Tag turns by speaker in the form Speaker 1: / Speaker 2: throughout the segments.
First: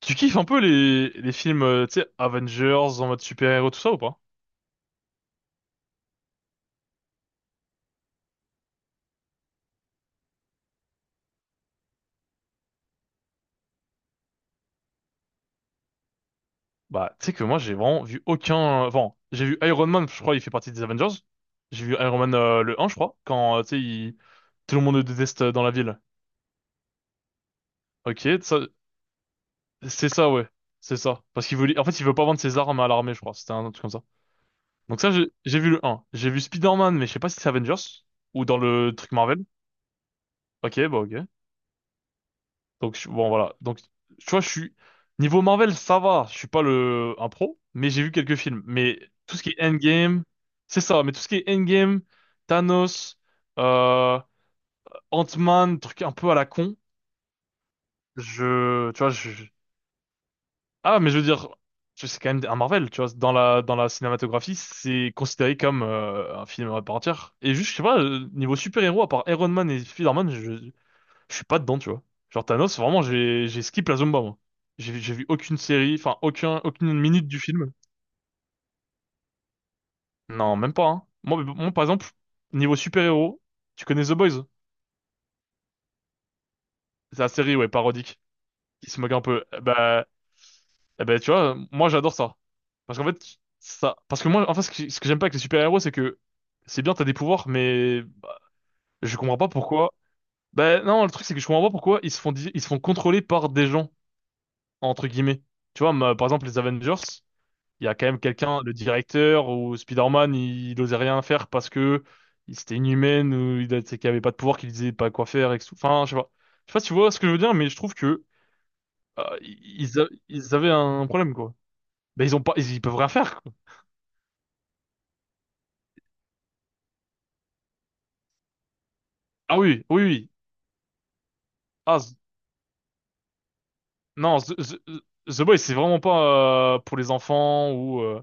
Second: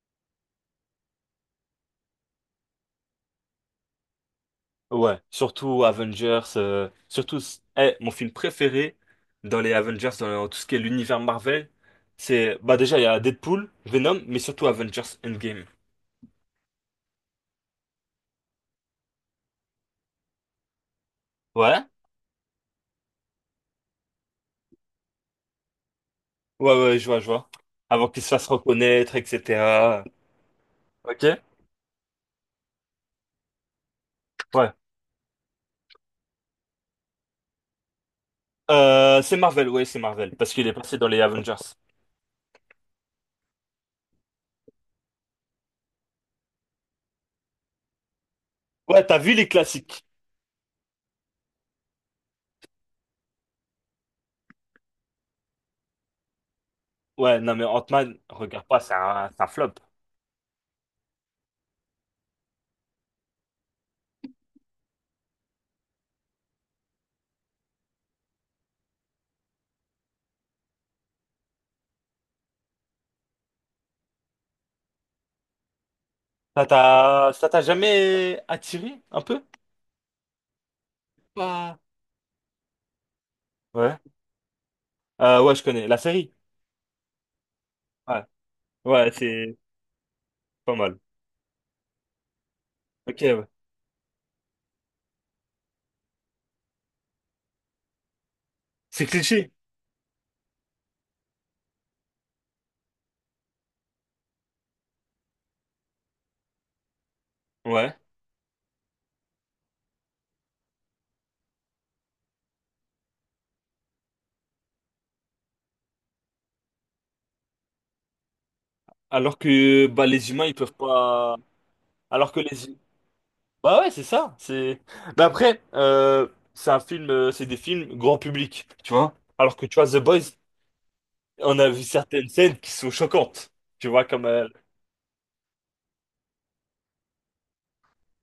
Speaker 1: Tu kiffes un peu les films, tu sais, Avengers en mode super-héros, tout ça ou pas?
Speaker 2: Ouais, surtout Avengers, surtout, mon film préféré dans les Avengers, dans tout ce qui est l'univers Marvel, c'est, bah déjà, il y a Deadpool, Venom, mais surtout Avengers Endgame.
Speaker 1: Bah, tu sais que moi, j'ai vraiment vu aucun... Enfin, j'ai vu Iron Man, je crois, il fait partie des Avengers. J'ai
Speaker 2: Ouais?
Speaker 1: vu Iron Man le 1, je crois, quand, tu sais, tout le monde le déteste dans la ville.
Speaker 2: Ouais, ouais, je vois, je vois. Avant qu'il se
Speaker 1: Ok,
Speaker 2: fasse
Speaker 1: ça...
Speaker 2: reconnaître, etc.
Speaker 1: c'est ça, ouais. C'est ça.
Speaker 2: Ok?
Speaker 1: Parce qu'il veut... En fait, il veut pas vendre ses armes à l'armée, je crois. C'était un truc comme ça.
Speaker 2: Ouais.
Speaker 1: Donc ça, j'ai vu le 1. J'ai vu Spider-Man, mais je sais pas si c'est Avengers ou dans le truc
Speaker 2: C'est
Speaker 1: Marvel.
Speaker 2: Marvel, ouais, c'est Marvel, parce qu'il est
Speaker 1: Ok,
Speaker 2: passé
Speaker 1: bah
Speaker 2: dans
Speaker 1: ok.
Speaker 2: les Avengers.
Speaker 1: Donc, bon, voilà. Donc, tu vois, je suis. Niveau Marvel, ça va. Je suis pas le... un pro, mais j'ai vu quelques films. Mais
Speaker 2: Ouais, t'as vu
Speaker 1: tout ce
Speaker 2: les
Speaker 1: qui est
Speaker 2: classiques.
Speaker 1: Endgame, c'est ça. Mais tout ce qui est Endgame, Thanos, euh, Ant-Man, truc un peu à la con.
Speaker 2: Ouais, non, mais Ant-Man, regarde pas,
Speaker 1: Je. Tu vois.
Speaker 2: c'est un flop.
Speaker 1: Ah, mais je veux dire, c'est quand même un Marvel, tu vois. Dans la cinématographie, c'est considéré comme un film à part entière. Et juste, je sais pas, niveau super-héros, à part Iron Man et Spider-Man, je... Je suis pas dedans, tu vois. Genre Thanos, vraiment, j'ai skip la Zumba, moi. J'ai vu aucune série, enfin aucun aucune minute du
Speaker 2: Ça t'a
Speaker 1: film.
Speaker 2: jamais attiré, un peu?
Speaker 1: Non, même pas, hein. Moi, moi
Speaker 2: Pas.
Speaker 1: par exemple, niveau super-héros, tu
Speaker 2: Ouais.
Speaker 1: connais The Boys?
Speaker 2: Ouais, je connais. La série?
Speaker 1: C'est la série, ouais, parodique,
Speaker 2: Ouais,
Speaker 1: qui se
Speaker 2: ouais,
Speaker 1: moque un peu.
Speaker 2: c'est
Speaker 1: Eh Bah,
Speaker 2: pas mal.
Speaker 1: eh ben, tu vois, moi j'adore ça. Parce qu'en
Speaker 2: Ok,
Speaker 1: fait,
Speaker 2: ouais.
Speaker 1: ça. Parce que moi, en fait, ce que j'aime pas avec les super-héros, c'est que c'est bien, t'as des pouvoirs, mais bah,
Speaker 2: C'est
Speaker 1: je comprends pas
Speaker 2: cliché.
Speaker 1: pourquoi. Bah non, le truc, c'est que je comprends pas pourquoi ils se font, ils se font contrôler par des gens, entre guillemets. Tu vois, par exemple, les Avengers. Il y a
Speaker 2: Ouais.
Speaker 1: quand même quelqu'un, le directeur ou Spider-Man, il osait rien faire parce que c'était inhumaine ou c'est qu'il avait pas de pouvoir, qu'il disait pas quoi faire et que tout. Enfin, je sais pas. Je sais pas si tu vois ce que je veux dire, mais je trouve que
Speaker 2: Alors que bah les humains ils
Speaker 1: ils avaient
Speaker 2: peuvent
Speaker 1: un problème
Speaker 2: pas.
Speaker 1: quoi. Ben
Speaker 2: Alors
Speaker 1: ils
Speaker 2: que
Speaker 1: ont pas,
Speaker 2: les.
Speaker 1: ils, ils peuvent rien faire quoi.
Speaker 2: Bah ouais, c'est ça. C'est. Mais après, c'est un film, c'est des films grand public, tu vois. Alors
Speaker 1: Ah
Speaker 2: que tu
Speaker 1: oui,
Speaker 2: vois The
Speaker 1: oui,
Speaker 2: Boys,
Speaker 1: oui.
Speaker 2: on a vu
Speaker 1: Ah,
Speaker 2: certaines scènes qui sont choquantes, tu vois comme.
Speaker 1: non, The Boys c'est vraiment pas pour les enfants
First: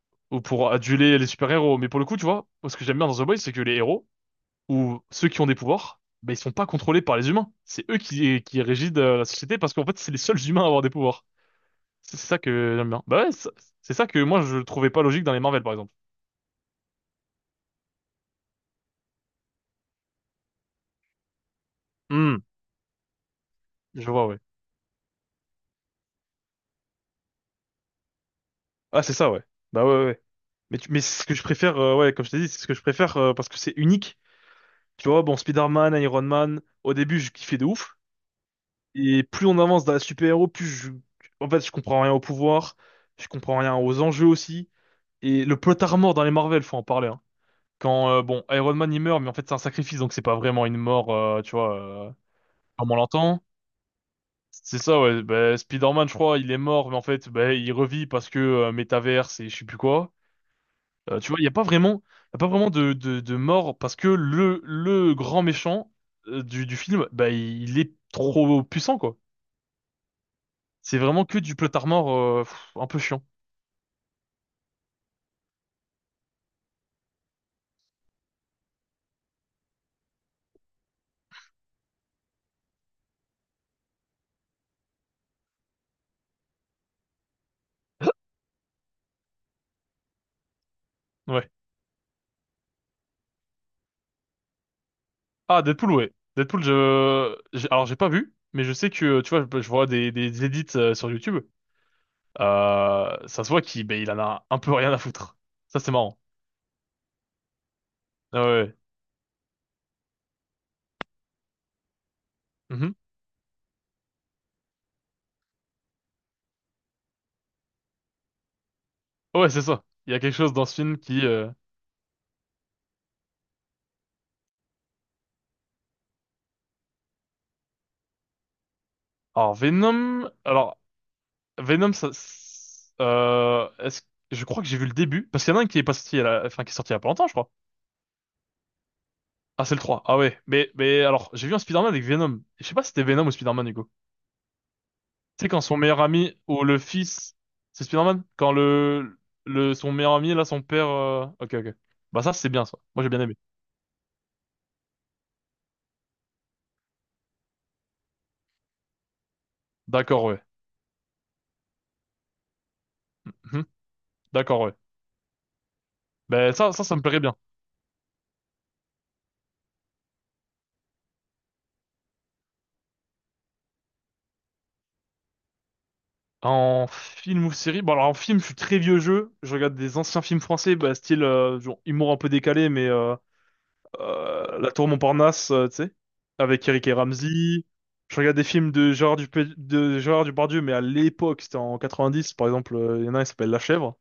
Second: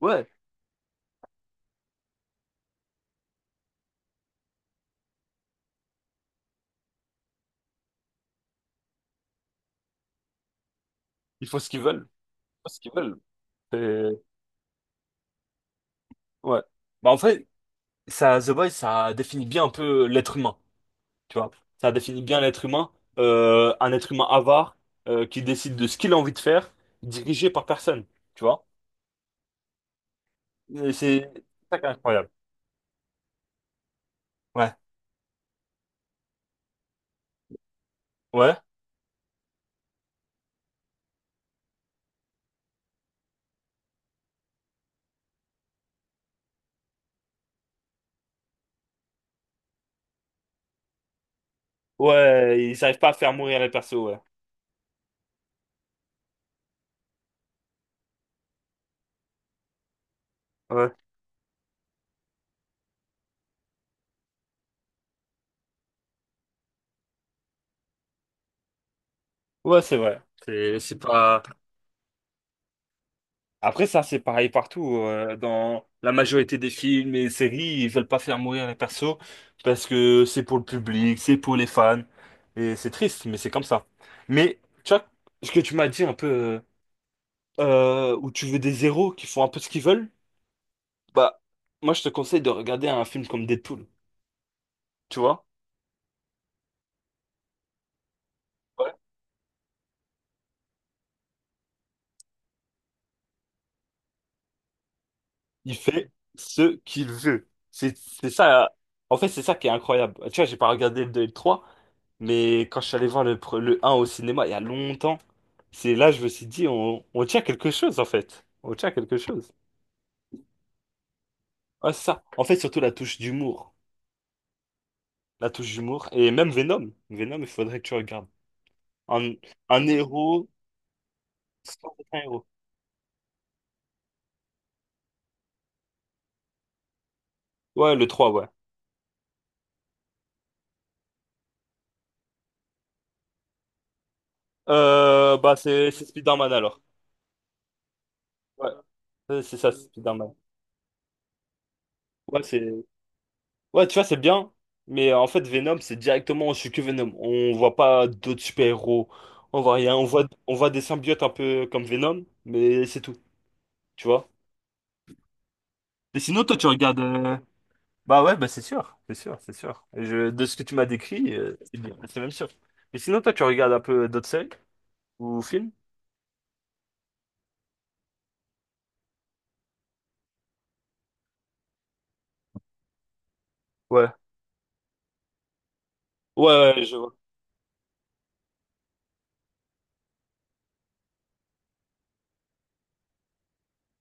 Speaker 2: Ouais,
Speaker 1: ou pour aduler les super-héros, mais pour le coup, tu vois, ce que j'aime bien dans The Boys, c'est que les héros où ceux qui ont des pouvoirs, ben, ils sont pas contrôlés par les humains. C'est eux qui régissent la société parce qu'en fait, c'est les seuls humains à avoir des pouvoirs.
Speaker 2: ils font ce qu'ils veulent,
Speaker 1: C'est ça
Speaker 2: ils font
Speaker 1: que
Speaker 2: ce
Speaker 1: j'aime
Speaker 2: qu'ils
Speaker 1: bien.
Speaker 2: veulent.
Speaker 1: Bah ouais, c'est ça
Speaker 2: Et...
Speaker 1: que moi je trouvais pas logique dans les Marvel par exemple.
Speaker 2: Ouais. Bah en fait, ça, The Boys, ça définit bien un peu l'être humain. Tu vois, ça définit bien
Speaker 1: Hmm,
Speaker 2: l'être humain. Un
Speaker 1: je
Speaker 2: être humain
Speaker 1: vois, ouais.
Speaker 2: avare qui décide de ce qu'il a envie de faire, dirigé par personne. Tu vois?
Speaker 1: Ah, c'est ça, ouais. Bah ouais, ouais. Ouais. Mais,
Speaker 2: Et
Speaker 1: mais
Speaker 2: c'est
Speaker 1: c'est ce que je préfère,
Speaker 2: ça qui est
Speaker 1: ouais, comme
Speaker 2: incroyable.
Speaker 1: je t'ai dit, c'est ce que je préfère parce que c'est unique.
Speaker 2: Ouais.
Speaker 1: Tu vois, bon, Spider-Man, Iron Man, au début, je kiffais de ouf.
Speaker 2: Ouais.
Speaker 1: Et plus on avance dans la super-héros, plus je... En fait, je comprends rien au pouvoir, je comprends rien aux enjeux aussi. Et le plot armor dans les Marvel, faut en parler, hein. Quand, bon, Iron Man, il meurt, mais en fait, c'est un sacrifice, donc c'est pas vraiment une mort, tu vois,
Speaker 2: Ouais, ils
Speaker 1: comme on
Speaker 2: n'arrivent pas à faire
Speaker 1: l'entend.
Speaker 2: mourir les persos, ouais.
Speaker 1: C'est ça, ouais. Bah, Spider-Man, je crois, il est mort, mais en fait, bah, il revit parce que métaverse et je sais plus quoi.
Speaker 2: Ouais.
Speaker 1: Tu vois, il y a pas vraiment, y a pas vraiment de mort parce que le grand méchant du film, bah, il, est trop puissant, quoi.
Speaker 2: Ouais, c'est vrai. C'est
Speaker 1: C'est vraiment que
Speaker 2: pas.
Speaker 1: du plotard mort, un peu chiant.
Speaker 2: Après, ça, c'est pareil partout. Dans la majorité des films et séries, ils veulent pas faire mourir les persos parce que c'est pour le public, c'est pour les fans. Et c'est triste, mais c'est comme ça. Mais, tu vois, ce que tu m'as dit un peu. Où tu veux des héros qui font un peu ce qu'ils veulent, bah,
Speaker 1: Ouais.
Speaker 2: moi, je te conseille de regarder un film comme Deadpool, tu vois?
Speaker 1: Ah, Deadpool, ouais. Deadpool, je... Alors, j'ai pas vu, mais je sais
Speaker 2: Ouais.
Speaker 1: que, tu vois, je vois des, edits sur YouTube. Ça se voit qu'il ben, il en a un peu rien à foutre.
Speaker 2: Il
Speaker 1: Ça, c'est
Speaker 2: fait
Speaker 1: marrant.
Speaker 2: ce qu'il veut. C'est
Speaker 1: Ah
Speaker 2: ça,
Speaker 1: ouais,
Speaker 2: en fait, c'est ça qui est incroyable. Tu vois, j'ai pas regardé le 2 et le 3, mais
Speaker 1: ouais.
Speaker 2: quand je
Speaker 1: Mhm.
Speaker 2: suis allé voir le un au cinéma il y a longtemps, c'est là, je me suis dit, on tient quelque chose, en fait. On tient quelque
Speaker 1: Ouais,
Speaker 2: chose.
Speaker 1: c'est ça. Il y a quelque chose dans ce film qui...
Speaker 2: Ouais, c'est ça. En fait, surtout la touche d'humour. La touche d'humour. Et même Venom. Venom, il faudrait que tu regardes. Un,
Speaker 1: Alors,
Speaker 2: un
Speaker 1: Venom...
Speaker 2: héros
Speaker 1: Alors, Venom,
Speaker 2: sans être
Speaker 1: ça...
Speaker 2: un héros.
Speaker 1: Est-ce... Je crois que j'ai vu le début. Parce qu'il y en a un qui est pas sorti, enfin, qui est sorti il y a pas longtemps, je crois.
Speaker 2: Ouais, le 3 ouais.
Speaker 1: Ah, c'est le trois. Ah ouais. Mais alors, j'ai vu un Spider-Man avec Venom. Je sais pas si c'était Venom ou Spider-Man, Hugo. Tu sais,
Speaker 2: Bah
Speaker 1: quand son
Speaker 2: c'est
Speaker 1: meilleur
Speaker 2: c'est
Speaker 1: ami
Speaker 2: Spider-Man
Speaker 1: ou le
Speaker 2: alors.
Speaker 1: fils... C'est Spider-Man? Quand
Speaker 2: Ouais,
Speaker 1: le...
Speaker 2: c'est ça,
Speaker 1: le...
Speaker 2: c'est
Speaker 1: Son meilleur
Speaker 2: Spider-Man.
Speaker 1: ami, là, son père... Ok, ok. Bah ça,
Speaker 2: Ouais,
Speaker 1: c'est
Speaker 2: c'est
Speaker 1: bien, ça. Moi, j'ai bien aimé.
Speaker 2: ouais, tu vois, c'est bien, mais en fait Venom, c'est directement je suis que Venom. On voit pas d'autres super-héros. On voit rien, on
Speaker 1: D'accord,
Speaker 2: voit
Speaker 1: ouais.
Speaker 2: on voit des symbiotes un peu comme Venom, mais c'est tout,
Speaker 1: Mhm.
Speaker 2: tu vois.
Speaker 1: D'accord, ouais.
Speaker 2: Et sinon
Speaker 1: Ben
Speaker 2: toi tu
Speaker 1: ça
Speaker 2: regardes
Speaker 1: me plairait bien.
Speaker 2: bah ouais, bah c'est sûr, c'est sûr, c'est sûr. Et je... De ce que tu m'as décrit, c'est bien, c'est même sûr. Mais sinon toi tu regardes un peu d'autres séries ou films?
Speaker 1: En film ou série, bon alors en film, je suis très vieux jeu. Je regarde des anciens films français, bah, style genre, humour un peu décalé, mais
Speaker 2: Ouais.
Speaker 1: La Tour Montparnasse, tu sais, avec
Speaker 2: Ouais, ouais,
Speaker 1: Eric et
Speaker 2: je vois.
Speaker 1: Ramzy. Je regarde des films de Gérard Depardieu, mais à l'époque, c'était en 90, par exemple, il y en a un qui s'appelle La Chèvre,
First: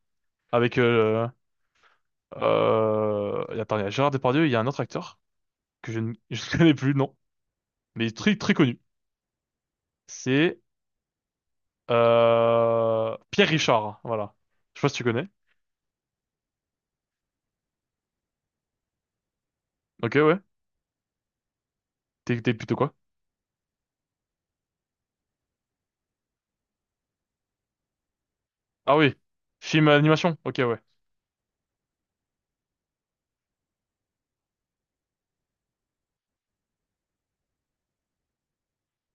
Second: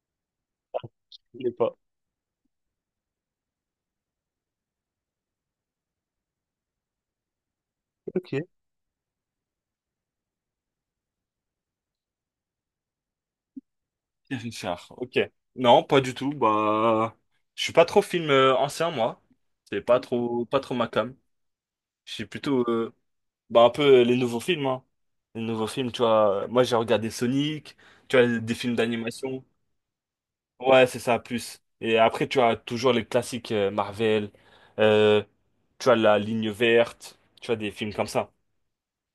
Speaker 1: avec
Speaker 2: Je connais pas.
Speaker 1: et attends, il y a Gérard Depardieu, il y a un autre acteur que je ne je ne connais plus, non, mais
Speaker 2: Ok.
Speaker 1: très très connu. C'est Pierre Richard, voilà.
Speaker 2: Pierre
Speaker 1: Je sais pas
Speaker 2: Richard,
Speaker 1: si tu
Speaker 2: ok.
Speaker 1: connais.
Speaker 2: Non, pas du tout. Bah, je suis pas trop film ancien, moi. C'est pas
Speaker 1: Ok, ouais.
Speaker 2: trop, pas trop ma came. Je suis
Speaker 1: T'es
Speaker 2: plutôt,
Speaker 1: plutôt quoi?
Speaker 2: bah, un peu les nouveaux films, hein. Les nouveaux films, tu vois. Moi, j'ai regardé Sonic, tu vois, des films
Speaker 1: Ah oui.
Speaker 2: d'animation.
Speaker 1: Film animation. Ok, ouais.
Speaker 2: Ouais, c'est ça, plus. Et après, tu as toujours les classiques Marvel, euh, tu as La Ligne Verte, tu vois, des films comme ça.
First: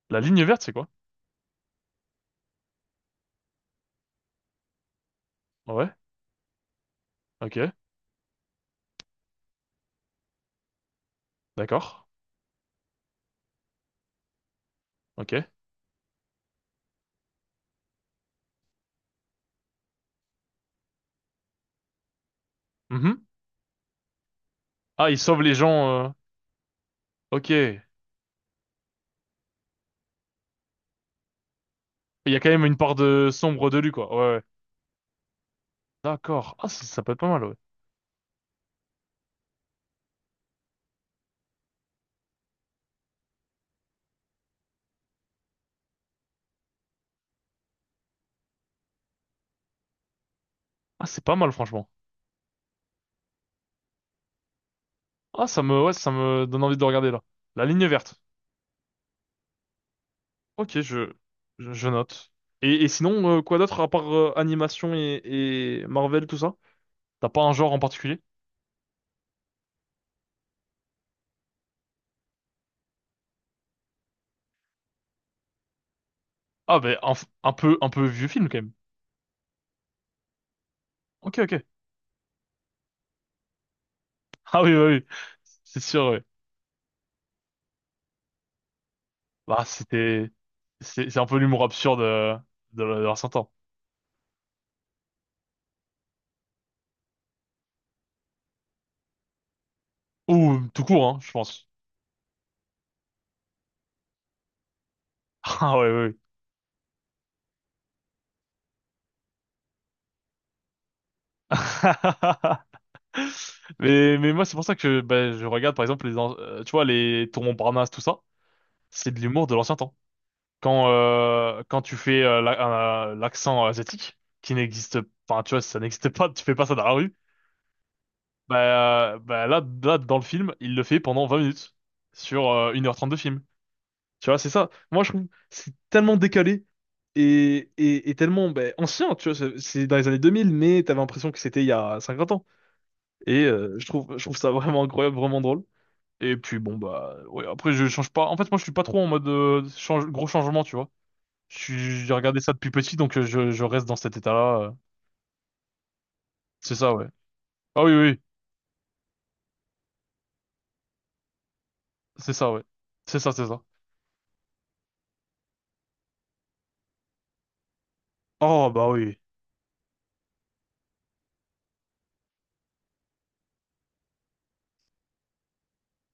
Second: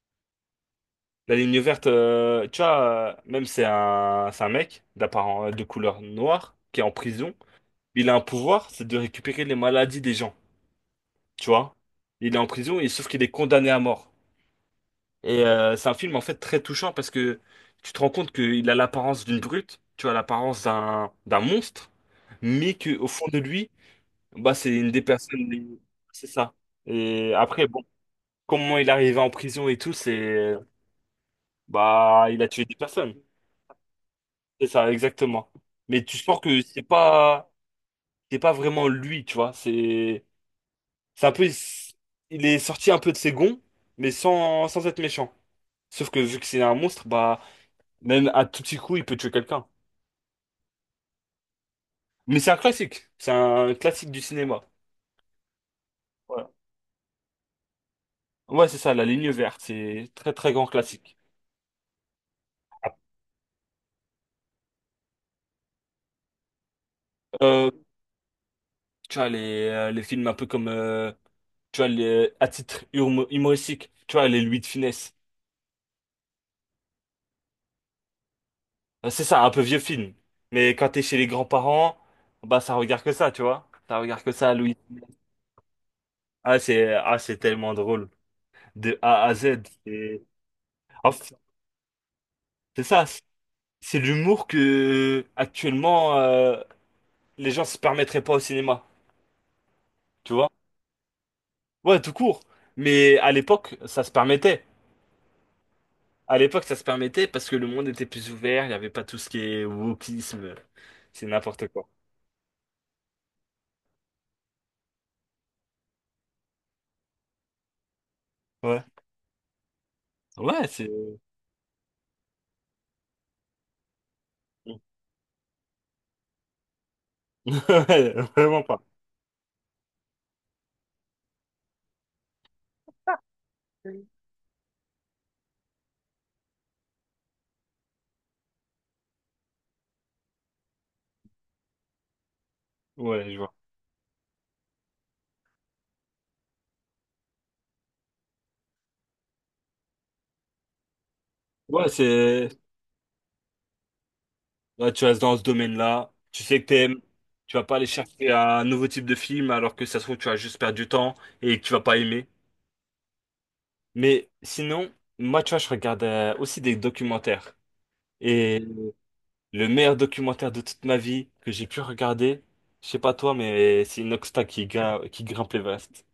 Speaker 1: La ligne verte, c'est quoi?
Speaker 2: La Ligne Verte, tu vois, même c'est un mec d'apparence, de
Speaker 1: Ouais.
Speaker 2: couleur noire qui est en prison.
Speaker 1: Ok.
Speaker 2: Il a un pouvoir, c'est de récupérer les maladies des gens, tu vois.
Speaker 1: D'accord.
Speaker 2: Il est en prison et sauf qu'il est condamné à mort.
Speaker 1: Ok.
Speaker 2: Et c'est un film en fait très touchant parce que tu te rends compte qu'il a l'apparence d'une brute, tu as l'apparence d'un monstre, mais que au fond
Speaker 1: Mhm.
Speaker 2: de lui, bah c'est une des
Speaker 1: Ah, il sauve
Speaker 2: personnes,
Speaker 1: les gens.
Speaker 2: c'est ça. Et après bon,
Speaker 1: Ok.
Speaker 2: comment il est arrivé en prison et tout, c'est bah
Speaker 1: Il y a
Speaker 2: il a
Speaker 1: quand
Speaker 2: tué
Speaker 1: même
Speaker 2: des
Speaker 1: une part
Speaker 2: personnes,
Speaker 1: de sombre de lui, quoi. Ouais, ouais.
Speaker 2: c'est ça exactement. Mais tu sens
Speaker 1: D'accord.
Speaker 2: que
Speaker 1: Ah,
Speaker 2: c'est
Speaker 1: ça peut être pas mal,
Speaker 2: pas
Speaker 1: ouais.
Speaker 2: c'est pas vraiment lui, tu vois, c'est un peu, il est sorti un peu de ses gonds, mais sans, sans être méchant. Sauf que vu que c'est un monstre, bah, même à tout petit coup, il peut tuer quelqu'un.
Speaker 1: Ah, c'est pas mal, franchement.
Speaker 2: Mais c'est un classique. C'est un classique du cinéma.
Speaker 1: Ah, ça me, ouais, ça me
Speaker 2: Voilà.
Speaker 1: donne envie de le regarder, là. La ligne verte.
Speaker 2: Ouais, c'est ça, La Ligne Verte. C'est très, très grand
Speaker 1: Ok, je,
Speaker 2: classique.
Speaker 1: je note. Et, sinon, quoi d'autre à part animation et Marvel, tout ça? T'as pas un
Speaker 2: Euh,
Speaker 1: genre en particulier?
Speaker 2: Tu vois, les films un peu comme, tu vois, à titre humoristique, tu vois, les Louis de Funès.
Speaker 1: Ah, ben, un peu vieux film, quand même.
Speaker 2: C'est ça, un peu vieux film. Mais quand t'es chez les
Speaker 1: Ok, ok.
Speaker 2: grands-parents, bah, ça regarde que ça, tu vois. Ça regarde que ça,
Speaker 1: Ah oui,
Speaker 2: Louis.
Speaker 1: bah oui, c'est sûr, oui.
Speaker 2: Ah, ah, c'est tellement drôle. De A à Z.
Speaker 1: Bah,
Speaker 2: C'est
Speaker 1: c'était, c'est
Speaker 2: en
Speaker 1: c'est un
Speaker 2: fait,
Speaker 1: peu l'humour absurde
Speaker 2: c'est
Speaker 1: de
Speaker 2: ça, c'est
Speaker 1: l'ancien temps.
Speaker 2: c'est l'humour que actuellement les gens se permettraient pas au cinéma, tu vois?
Speaker 1: Ou tout court, hein, je pense.
Speaker 2: Ouais, tout court. Mais à l'époque, ça se permettait.
Speaker 1: Ah ouais, ouais.
Speaker 2: À l'époque, ça se permettait parce que le monde était plus ouvert, il n'y avait pas tout ce qui est wokisme, c'est n'importe quoi.
Speaker 1: Ouais. Mais moi, c'est pour ça que bah, je regarde, par exemple, tu vois, les tourments Montparnasse, tout ça,
Speaker 2: Ouais.
Speaker 1: c'est de l'humour de l'ancien temps.
Speaker 2: Ouais, c'est...
Speaker 1: Quand, euh, quand tu fais l'accent asiatique, qui n'existe, enfin, tu vois, ça n'existe pas, tu fais pas ça dans la rue,
Speaker 2: Ouais, vraiment pas.
Speaker 1: bah, là, là, dans le film, il le fait pendant 20 minutes, sur 1h30 de film. Tu vois, c'est ça. Moi, je trouve que c'est tellement décalé et, et tellement ben, ancien. Tu vois, c'est dans les années 2000, mais t'avais l'impression que c'était il y a 50 ans.
Speaker 2: Ouais, je
Speaker 1: Et
Speaker 2: vois.
Speaker 1: euh, je trouve ça vraiment incroyable, vraiment drôle. Et puis bon bah ouais, après je change pas. En fait, moi, je suis pas trop en mode gros changement, tu vois.
Speaker 2: Ouais,
Speaker 1: J'ai regardé
Speaker 2: c'est...
Speaker 1: ça depuis petit, donc je reste dans cet état-là.
Speaker 2: Ouais, tu restes dans ce domaine-là. Tu sais que
Speaker 1: C'est ça,
Speaker 2: t'aimes.
Speaker 1: ouais.
Speaker 2: Tu vas pas
Speaker 1: Ah
Speaker 2: aller
Speaker 1: oui, oui, oui.
Speaker 2: chercher un nouveau type de film alors que ça se trouve tu vas juste perdre du temps et que tu vas pas aimer.
Speaker 1: C'est ça, ouais. C'est ça, c'est ça.
Speaker 2: Mais sinon, moi tu vois, je regarde aussi des documentaires. Et
Speaker 1: Oh bah oui.
Speaker 2: le meilleur documentaire de toute ma vie que j'ai pu regarder, je sais pas toi, mais c'est Inoxtag qui grimpe l'Everest.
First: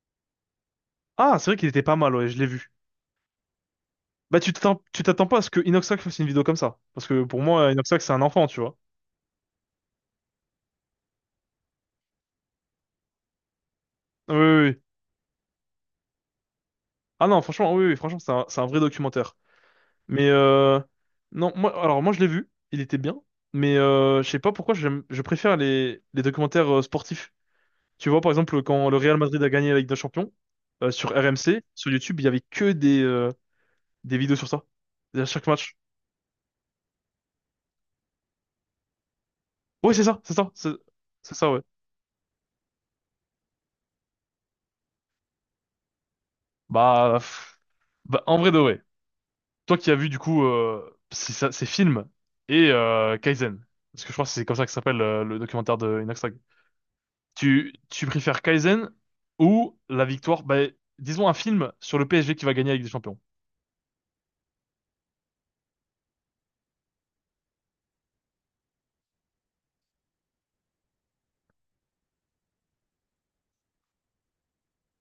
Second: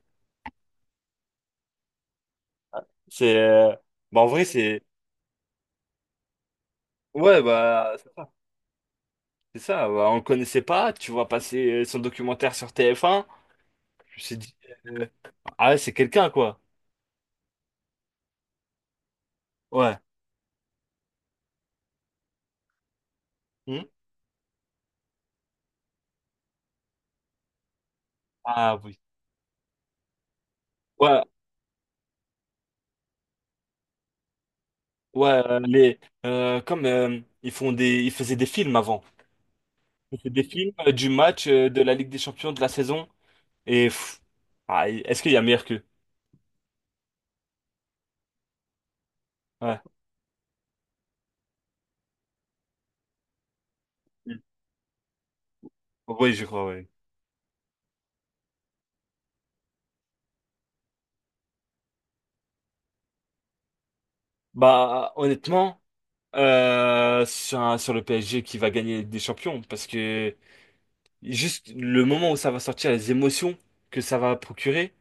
Speaker 1: Ah, c'est vrai qu'il était pas mal, ouais, je l'ai vu.
Speaker 2: C'est, bah, en
Speaker 1: Bah,
Speaker 2: vrai
Speaker 1: tu
Speaker 2: c'est,
Speaker 1: t'attends, tu t'attends pas à ce que Inoxac fasse une vidéo comme ça. Parce que pour
Speaker 2: ouais
Speaker 1: moi,
Speaker 2: bah
Speaker 1: Inoxac,
Speaker 2: c'est
Speaker 1: c'est un
Speaker 2: ça.
Speaker 1: enfant, tu vois.
Speaker 2: C'est ça, bah, on le connaissait pas. Tu vois passer son documentaire sur TF1. Je me
Speaker 1: Oui,
Speaker 2: suis dit,
Speaker 1: oui, oui.
Speaker 2: euh, ah ouais, c'est quelqu'un quoi.
Speaker 1: Ah non, franchement, oui, oui, franchement, c'est un vrai documentaire.
Speaker 2: Ouais.
Speaker 1: Mais non, moi, alors moi, je l'ai vu, il était bien. Mais
Speaker 2: Hmm?
Speaker 1: je sais pas pourquoi je préfère les documentaires sportifs. Tu vois, par exemple,
Speaker 2: Ah
Speaker 1: quand le
Speaker 2: oui.
Speaker 1: Real Madrid a gagné la Ligue des Champions, sur
Speaker 2: Ouais,
Speaker 1: RMC, sur YouTube, il y avait que des vidéos sur ça. À
Speaker 2: ouais,
Speaker 1: chaque match.
Speaker 2: comme ils font des, ils faisaient des films avant.
Speaker 1: Oui, c'est
Speaker 2: Ils
Speaker 1: ça,
Speaker 2: faisaient
Speaker 1: c'est
Speaker 2: des
Speaker 1: ça, c'est
Speaker 2: films du
Speaker 1: c'est
Speaker 2: match
Speaker 1: ça, ouais.
Speaker 2: de la Ligue des Champions de la saison. Et pff, ah, est-ce qu'il y a meilleur qu'eux?
Speaker 1: Bah, pff, bah, en vrai de vrai. Toi
Speaker 2: Ouais.
Speaker 1: qui as vu du coup ces films et Kaizen, parce que je crois que c'est comme ça que s'appelle le documentaire de
Speaker 2: Oui,
Speaker 1: Inoxtag.
Speaker 2: je crois, oui.
Speaker 1: Tu préfères Kaizen ou la victoire, bah, disons un film sur le PSG qui va gagner avec des Champions.
Speaker 2: Bah, honnêtement, sur le PSG qui va gagner la Ligue des Champions, parce que juste le moment où ça va sortir, les émotions que ça va procurer,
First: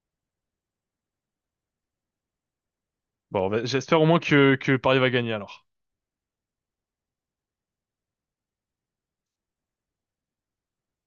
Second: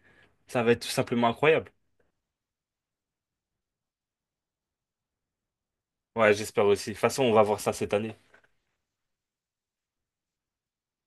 Speaker 2: ça va être tout simplement incroyable.
Speaker 1: Bon, bah, j'espère au moins que Paris va gagner alors.
Speaker 2: Ouais, j'espère aussi. De toute façon, on va voir ça cette année.